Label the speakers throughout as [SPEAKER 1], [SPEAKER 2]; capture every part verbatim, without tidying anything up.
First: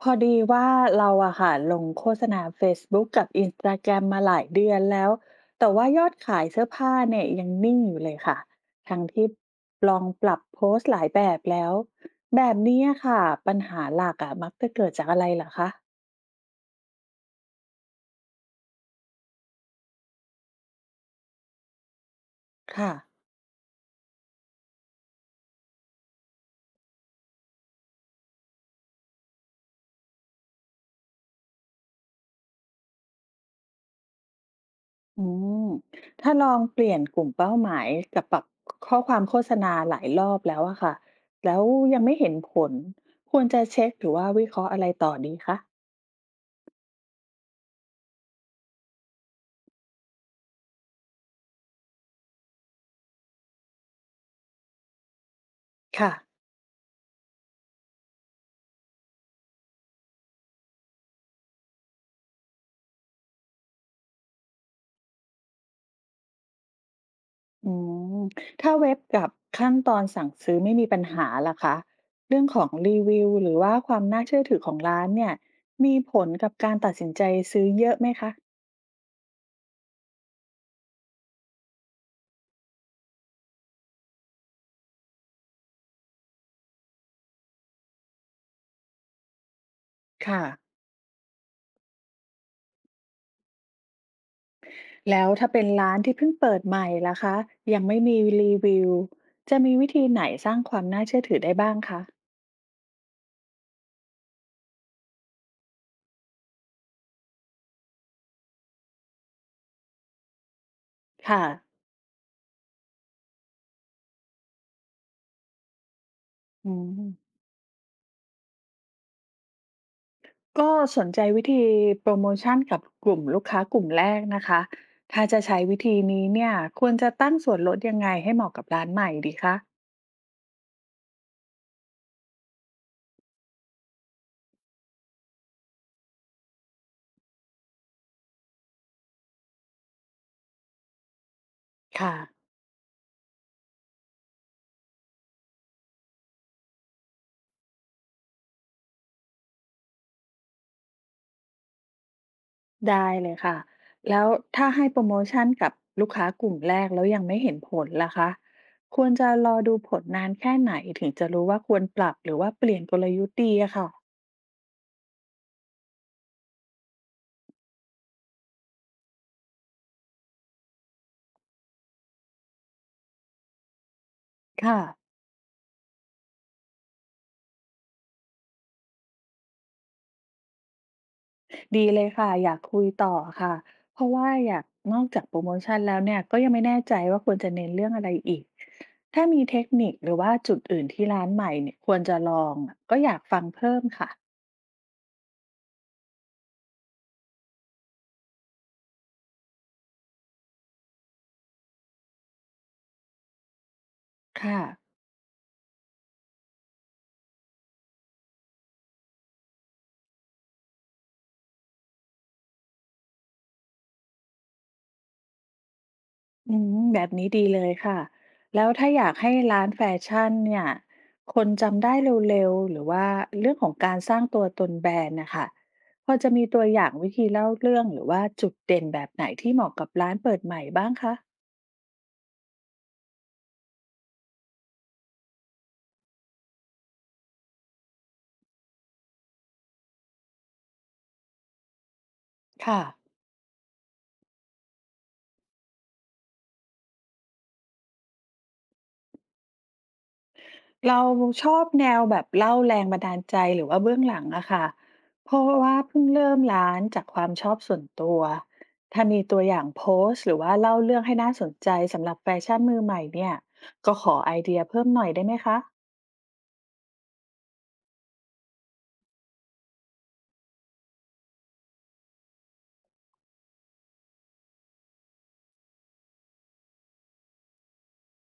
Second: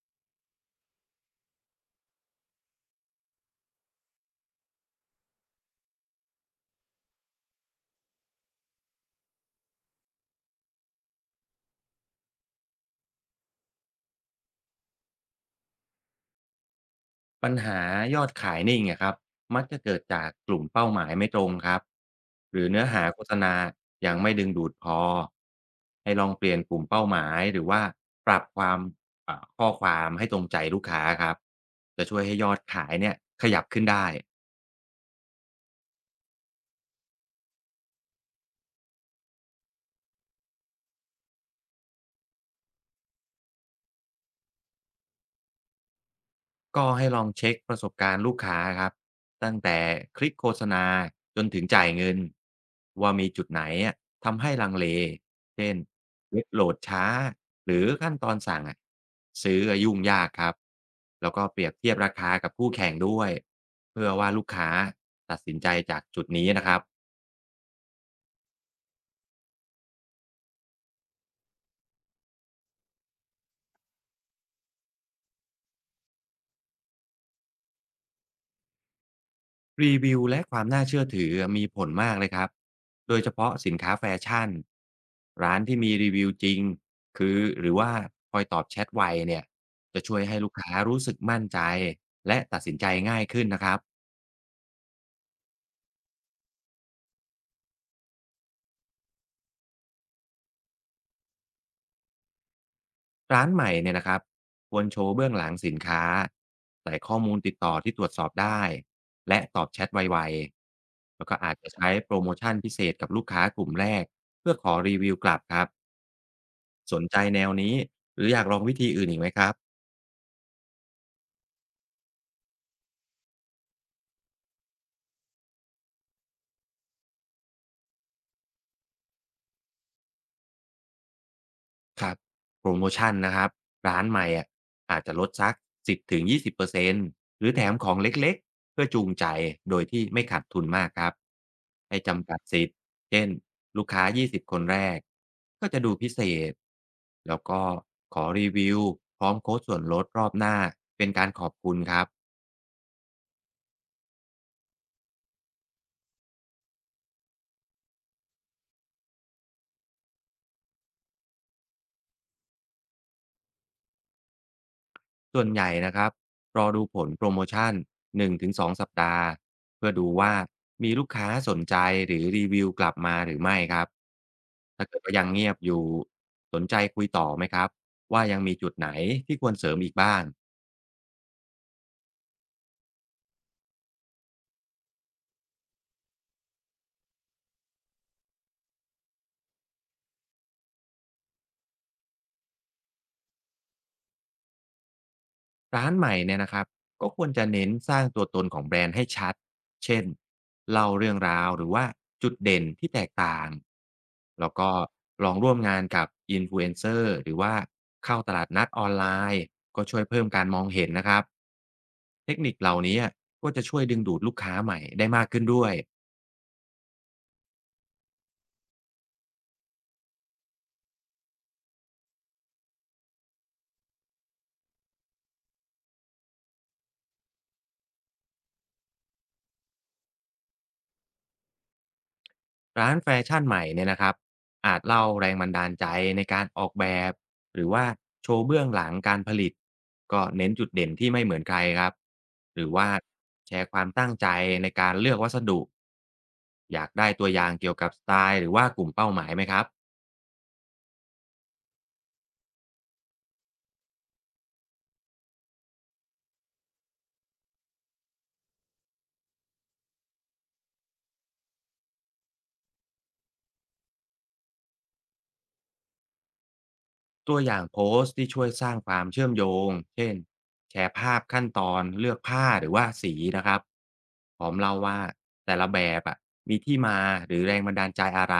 [SPEAKER 1] พอดีว่าเราอะค่ะลงโฆษณาเฟซบุ๊กกับ อินสตาแกรม มาหลายเดือนแล้วแต่ว่ายอดขายเสื้อผ้าเนี่ยยังนิ่งอยู่เลยค่ะทั้งที่ลองปรับโพสต์หลายแบบแล้วแบบนี้อะค่ะปัญหาหลักอะมักจะเกิดจากอะไรเหรอคะ
[SPEAKER 2] ปัญหายอดขายนิ่งอะครับมักจะเกิดจากกลุ่มเป้าหมายไม่ตรงครับหรือเนื้อ
[SPEAKER 1] ค่ะ
[SPEAKER 2] หาโฆษณายังไม่ดึงดูดพอให้ลองเปลี่ยนกลุ่มเป้าหมายหรือว่าปรับความอ่าข้อความให้ตรงใจลูกค้าครับจะช่วยให้ยอดขายเนี่ยขยับขึ้นได้
[SPEAKER 1] อืมถ้าลองเปลี่ยนกลุ่มเป้าหมายกับปรับข้อความโฆษณาหลายรอบแล้วอะค่ะแล้วยังไม่เห็นผลควรจะเช็คหรือว่าวิเคราะห์อะไรต่อดีคะ
[SPEAKER 2] ก็ให้ลองเช็คประสบการณ์ลูกค้าครับตั้งแต่คลิกโฆษณาจนถึงจ่ายเงินว่ามีจุดไหนอะทำให้ลังเลเช่น
[SPEAKER 1] ค่ะ
[SPEAKER 2] เว็บโหลดช้าหรือขั้นตอนสั่งอะซื้ออะยุ่งยากครับแล้วก็เปรียบเทียบราคากับคู่แข่งด้วยเพื่อว่าลูกค้าตัดสินใจจากจุดนี้นะครับ
[SPEAKER 1] อืมถ้าเว็บกับขั้นตอนสั่งซื้อไม่มีปัญหาล่ะคะเรื่องของรีวิวหรือว่าความน่าเชื่อถือของร้านเนี่ยมีผลกับการตัดสินใจซื้อเยอะไหมคะ
[SPEAKER 2] รีวิวและความน่าเชื่อถือมีผลมากเลยครับ โดยเฉพาะสินค้าแฟชั่นร้านที่มีรีวิวจริงคือหรือว่าคอยตอบแชทไวเนี่ยจะช่วยให้
[SPEAKER 1] ค่ะ
[SPEAKER 2] ลูกค้ารู้สึกมั่นใจและตัดสินใจง่ายขึ้นนะครับ
[SPEAKER 1] แล้วถ้าเป็นร้านที่เพิ่งเปิดใหม่ล่ะคะยังไม่มีรีวิวจะมีวิธีไหนสร้างความน่าเชื่อถือได้บ้างคะ
[SPEAKER 2] ร้านใหม่เนี่ยนะครับควรโชว์เบื้องหลังสินค้าใส่ข้อมูลติดต่อที่ตรวจสอบได้และตอบแชทไวๆแล้วก็
[SPEAKER 1] ค่ะ
[SPEAKER 2] อาจจะใช้โปรโมชั่นพิเศษกับลูกค้ากลุ่มแรกเพื่อขอรีวิวกลับครับ
[SPEAKER 1] อื
[SPEAKER 2] สนใจ
[SPEAKER 1] ม
[SPEAKER 2] แนวนี้หรืออยากลองวิธีอื่นอีกไหมครับ
[SPEAKER 1] ก็สนใจวิธีโปรโมชันกับกลุ่มลูกค้ากลุ่มแรกนะคะถ้าจะใช้วิธีนี้เนี่ยควรจะตั้งส่วนลดยังไงให้เหมาะกับร้านใหม่ดีคะ
[SPEAKER 2] ครับโปรโมชันนะครับร้านใหม่อะอาจจะลดสักสิบ-ยี่สิบเปอร์เซ็นต์หรือแถมของเล็กๆเพื่อจูงใจโดยที่ไม่ขาดทุนมากครับให้
[SPEAKER 1] ค่ะ
[SPEAKER 2] จำกัดสิทธิ์เช่นลูกค้ายี่สิบคนแรกก็จะดูพิเศษแล้วก็ขอรีวิวพร้อมโค้ดส่วนลดรอบหน้าเป็นการขอบคุณครับ
[SPEAKER 1] ได้เลยค่ะแล้วถ้าให้โปรโมชันกับลูกค้ากลุ่มแรกแล้วยังไม่เห็นผลล่ะคะควรจะรอดูผลนานแค่ไหนถึงจะรู้ว่าควรปรับหรือว่าเปลี่ยนกลยุทธ์ดีอะค่ะ
[SPEAKER 2] ส่วนใหญ่นะครับรอดูผลโปรโมชั่นหนึ่งถึงสองสองสัปดาห์เพื่อดูว่ามีลูกค้าสนใจหรือรีวิวกลับมาหรือไม่ครับถ้าเกิด
[SPEAKER 1] ค่ะ
[SPEAKER 2] ว่ายังเงียบอยู่สนใจคุยต่อไหมครับว่ายังมีจุดไหนที่ควรเสริมอีกบ้าง
[SPEAKER 1] ดีเลยค่ะอยากคุยต่อค่ะเพราะว่าอยากนอกจากโปรโมชันแล้วเนี่ยก็ยังไม่แน่ใจว่าควรจะเน้นเรื่องอะไรอีกถ้ามีเทคนิคหรือว่าจุดอื่นที่ร้านใหม่เนี่ยควรจะลองอะก็อยากฟังเพิ่มค่ะ
[SPEAKER 2] ร้านใหม่เนี่ยนะครับก็ควรจะเน้นสร้างตัวตนของแบรนด์ให้ชัดเช่นเล่าเรื่องราวหรือว่าจุดเด่นที่แตกต่างแล้ว
[SPEAKER 1] ค่ะ
[SPEAKER 2] ก็ลองร่วมงานกับอินฟลูเอนเซอร์หรือว่าเข้าตลาดนัดออนไลน์ก็ช่วยเพิ่มการมองเห็นนะครับเทคนิคเหล่านี้ก็จะช่วยดึงดูดลูกค้าใหม่ได้มากขึ้นด้วย
[SPEAKER 1] อืมแบบนี้ดีเลยค่ะ แล้วถ้าอยากให้ร้านแฟชั่นเนี่ยคนจำได้เร็วๆหรือว่าเรื่องของการสร้างตัวตนแบรนด์นะคะพอจะมีตัวอย่างวิธีเล่าเรื่องหรือว่าจุดเด่นแบบไหนที่เหมาะกับร้านเปิดใหม่บ้างคะ
[SPEAKER 2] ร้านแฟชั่นใหม่เนี่ยนะครับอาจเล่าแรงบันดาลใจในการออกแบบหรือว่าโชว์เบื้องหลังการผลิตก็เน้นจุดเด่นที่ไม่เหมือนใครครับหรือ
[SPEAKER 1] ค่ะ
[SPEAKER 2] ว่าแชร์ความตั้งใจในการเลือกวัสดุอยากได้ตัวอย่างเกี่ยวกับสไตล์หรือว่ากลุ่มเป้าหมายไหมครับ
[SPEAKER 1] เราชอบแนวแบบเล่าแรงบันดาลใจหรือว่าเบื้องหลังอะค่ะเพราะว่าเพิ่งเริ่มร้านจากความชอบส่วนตัว ถ้ามีตัวอย่างโพสต์หรือว่าเล่าเรื่องให้น่าสนใจสำหรับแฟชั่นมือใหม่เนี่ยก็ขอไอเดียเพิ่มหน่อยได้ไหมคะ
[SPEAKER 2] ตัวอย่างโพสต์ที่ช่วยสร้างความเชื่อมโยง เช่นแชร์ภาพขั้นตอนเลือกผ้าหรือว่าสีนะครับพร้อมเล่าว่าแต่ละแบบอะมีที่มาหรือแรงบันดาลใจอะไร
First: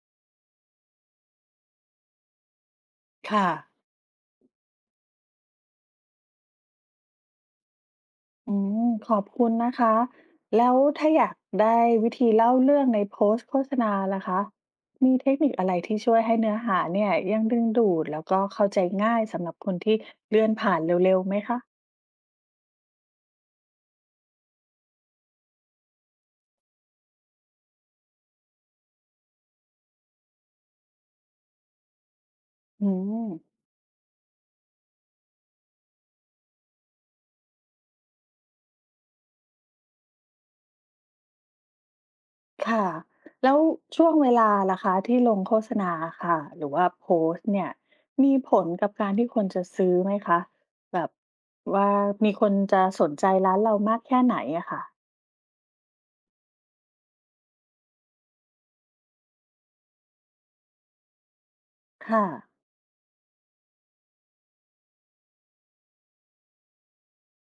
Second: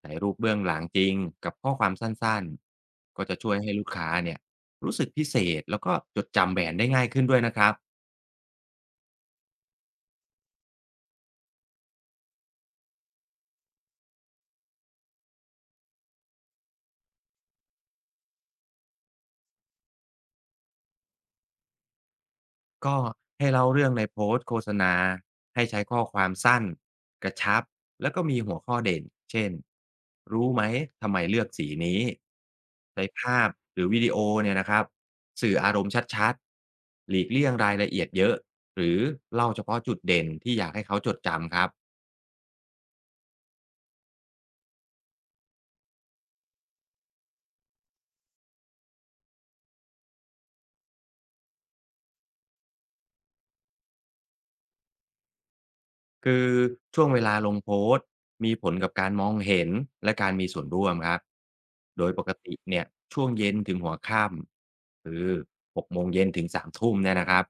[SPEAKER 2] ใส่รูปเบื้องหลังจริงกับข้อความสั้นๆก็จะ
[SPEAKER 1] ค่ะ
[SPEAKER 2] ช่วยให้ลูกค้าเนี่ยรู้สึกพิเศษแล้วก็จดจำแบรนด์ได้ง่ายขึ้นด้วยนะครับ
[SPEAKER 1] อืมขอบคุณนะคะแล้วถ้าอยากได้วิธีเล่าเรื่องในโพสต์โฆษณาล่ะคะมีเทคนิคอะไรที่ช่วยให้เนื้อหาเนี่ยยังดึงดูดแล้วก็เข้าใจง่ายสำหรับคนที่เลื่อนผ่านเร็วๆไหมคะ
[SPEAKER 2] ก็ให้เล่าเรื่องในโพสต์โฆษณาให้ใช้ข้อความสั้นกระชับแล้วก็มีหัวข้อเด่นเช่นรู้ไหมทำไมเลือกสีนี้
[SPEAKER 1] อื
[SPEAKER 2] ใช้
[SPEAKER 1] ม
[SPEAKER 2] ภาพหรือวิดีโอเนี่ยนะครับสื่ออารมณ์ชัดๆหลีกเลี่ยงรายละเอียดเยอะหรือเล่าเฉพาะจุดเด่นที่อยากให้เขาจดจำครับ
[SPEAKER 1] ค่ะแล้วช่วงเวลาล่ะคะที่ลงโฆษณาค่ะหรือว่าโพสต์เนี่ยมีผลกับการที่คนจะซื้อไหมคะแบบว่ามีคนจะสนใจร้านเรามากแค่ไหนอะค่ะ
[SPEAKER 2] คือช่วงเวลาลงโพสต์มีผลกับการมองเห็นและการมีส่วนร่วมครับโดยป
[SPEAKER 1] ค่ะ
[SPEAKER 2] กติเนี่ยช่วงเย็นถึงหัวค่ำคือหกโมงเย็นถึงสามทุ่มเนี่ยนะครับ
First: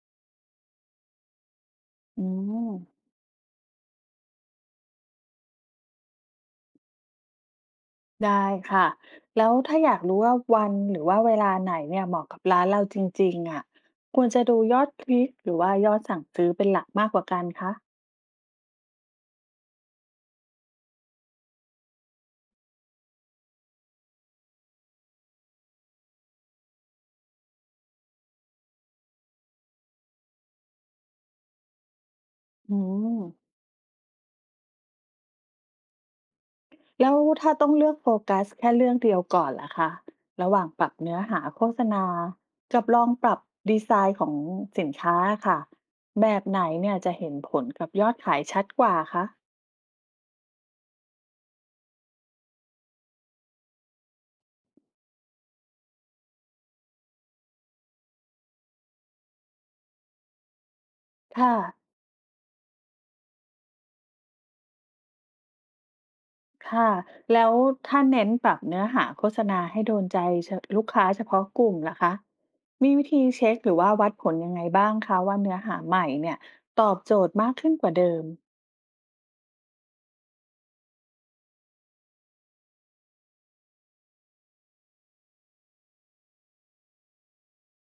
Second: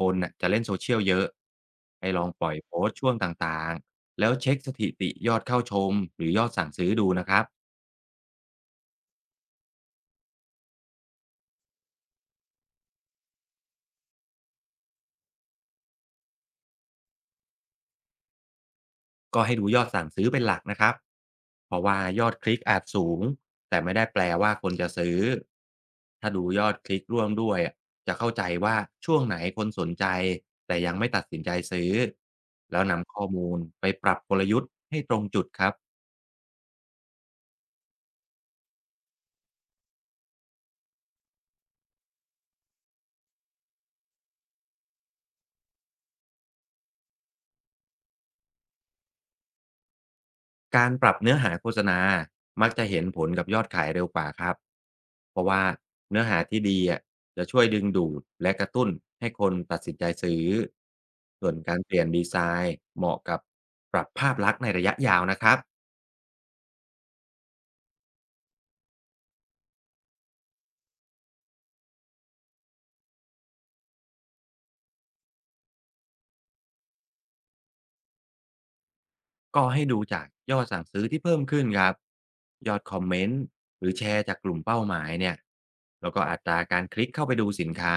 [SPEAKER 2] คนน่ะจะเล่นโซเชียลเยอะให้ล
[SPEAKER 1] อื
[SPEAKER 2] องปล่อยโพสต์
[SPEAKER 1] ม
[SPEAKER 2] ช่วงต่างๆแล้วเช็คสถิติยอดเข้าชมหรือยอดสั่งซื้อดูนะครับ
[SPEAKER 1] ได้ค่ะแล้วถ้าอยากรู้ว่าวันหรือว่าเวลาไหนเนี่ยเหมาะกับร้านเราจริงๆอะควรจะดูยอดคลิกหรือว่ายอดสั่งซื้อเป็นหลักมากกว่ากันคะ
[SPEAKER 2] ก็ให้ดูยอดสั่งซื้อเป็นหลักนะครับเพราะว่ายอดคลิกอาจสูงแต่ไม่ได้แปลว่าคนจะซื้อ ถ้าดูยอดคลิกร่วมด้วยอะจะเข้าใจว่าช่วงไหนคนสนใจแต่ยังไม่ตัดสินใจซื้อ
[SPEAKER 1] อื
[SPEAKER 2] แล้วนำ
[SPEAKER 1] ม
[SPEAKER 2] ข้อมูลไปปรับกลยุทธ์ให้ตรงจุดครับ
[SPEAKER 1] แล้วถ้าต้องเลือกโฟกัสแค่เรื่องเดียวก่อนล่ะคะระหว่างปรับเนื้อหาโฆษณา กับลองปรับดีไซน์ของสินค้าค่ะแบบไหนเนี่ยจะเห็นผลกับยอดขายชัดกว่าคะ
[SPEAKER 2] การปรับเนื้อหาโฆษณามักจะเห็นผลกับยอดขายเร็วกว่าครับเพราะว่าเนื้อหาที่ดีอะจะช่วยดึงดูดและกระตุ้นให้คนตัดสินใจซื้อส่ว
[SPEAKER 1] ค่ะ
[SPEAKER 2] นการเปลี่ยนดีไซน์เหมาะกับปรับภาพลักษณ์ในระยะยาวนะครับ
[SPEAKER 1] ค่ะแล้วถ้าเน้นปรับเนื้อหาโฆษณาให้โดนใจเฉลูกค้าเฉพาะกลุ่มล่ะคะมีวิธีเช็คหรือว่าวัดผลยังไงบ้างคะว่าเนื้อหาใหม่เนี่ยตอบโจทย์มากขึ้นกว่าเดิม
[SPEAKER 2] ก็ให้ดูจากยอดสั่งซื้อที่เพิ่มขึ้นครับยอดคอมเมนต์หรือแชร์จากกลุ่มเป้าหมายเนี่ยแล้วก็อัตราการคลิกเข้าไปดูสินค้า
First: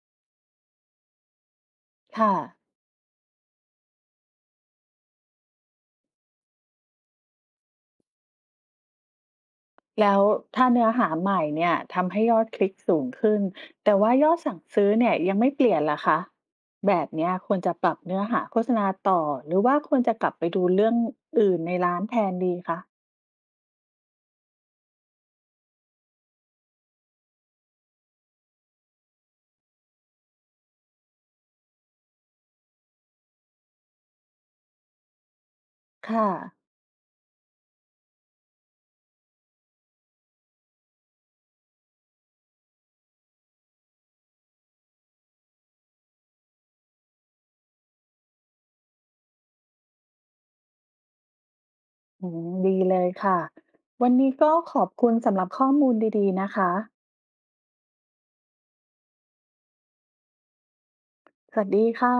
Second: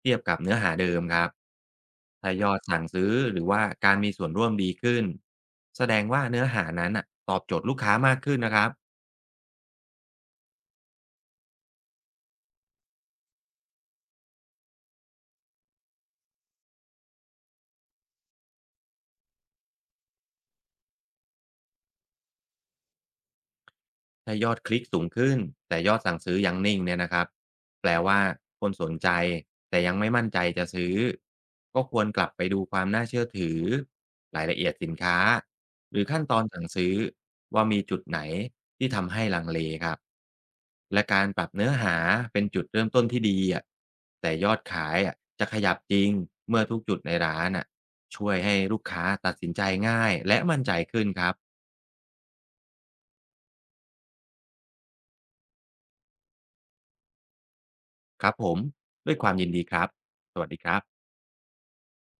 [SPEAKER 2] เทียบกับเนื้อหาเดิมครับ
[SPEAKER 1] ค่ะ
[SPEAKER 2] ถ้ายอดสั่งซื้อหรือว่าการมีส่วนร่วมดีขึ้นแสดงว่าเนื้อหานั้นน่ะตอบโจทย์ลูกค้ามากขึ้นนะครับ
[SPEAKER 1] แล้วถ้าเนื้อหาใหม่เนี่ยทำให้ยอดคลิกสูงขึ้นแต่ว่ายอดสั่งซื้อเนี่ยยังไม่เปลี่ยนล่ะคะแบบเนี้ยควรจะปรับเนื้อหาโฆษณาต่อหรือว่าควรจะกลับไปดูเรื่องอื่นในร้านแทนดีคะ
[SPEAKER 2] ถ้ายอดคลิกสูงขึ้นแต่ยอดสั่งซื้อยังนิ่งเนี่ยนะครับแปลว่าคนสนใจแต่ยังไม่มั่นใจจะซื้อก็ควรกลับไปดูความน่าเชื่อถือรายละเอียดสินค้าหรือขั้น
[SPEAKER 1] ค่ะ
[SPEAKER 2] ตอนสั่งซื้อว่ามีจุดไหนที่ทำให้ลังเลครับและการปรับเนื้อหาเป็นจุดเริ่มต้นที่ดีอะแต่ยอดขายอะจะขยับจริงเมื่อทุกจุดในร้านอะช่วยให้ลูกค้าตัดสินใจง่ายและมั่นใจขึ้นครับ
[SPEAKER 1] อืมดีเลยค่ะวันนี้ก็ขอบคุณสำหรับข้อมูลดีๆนะคะ
[SPEAKER 2] ครับผมด้วยความยินดีครับสวัสดีครับ
[SPEAKER 1] สวัสดีค่ะ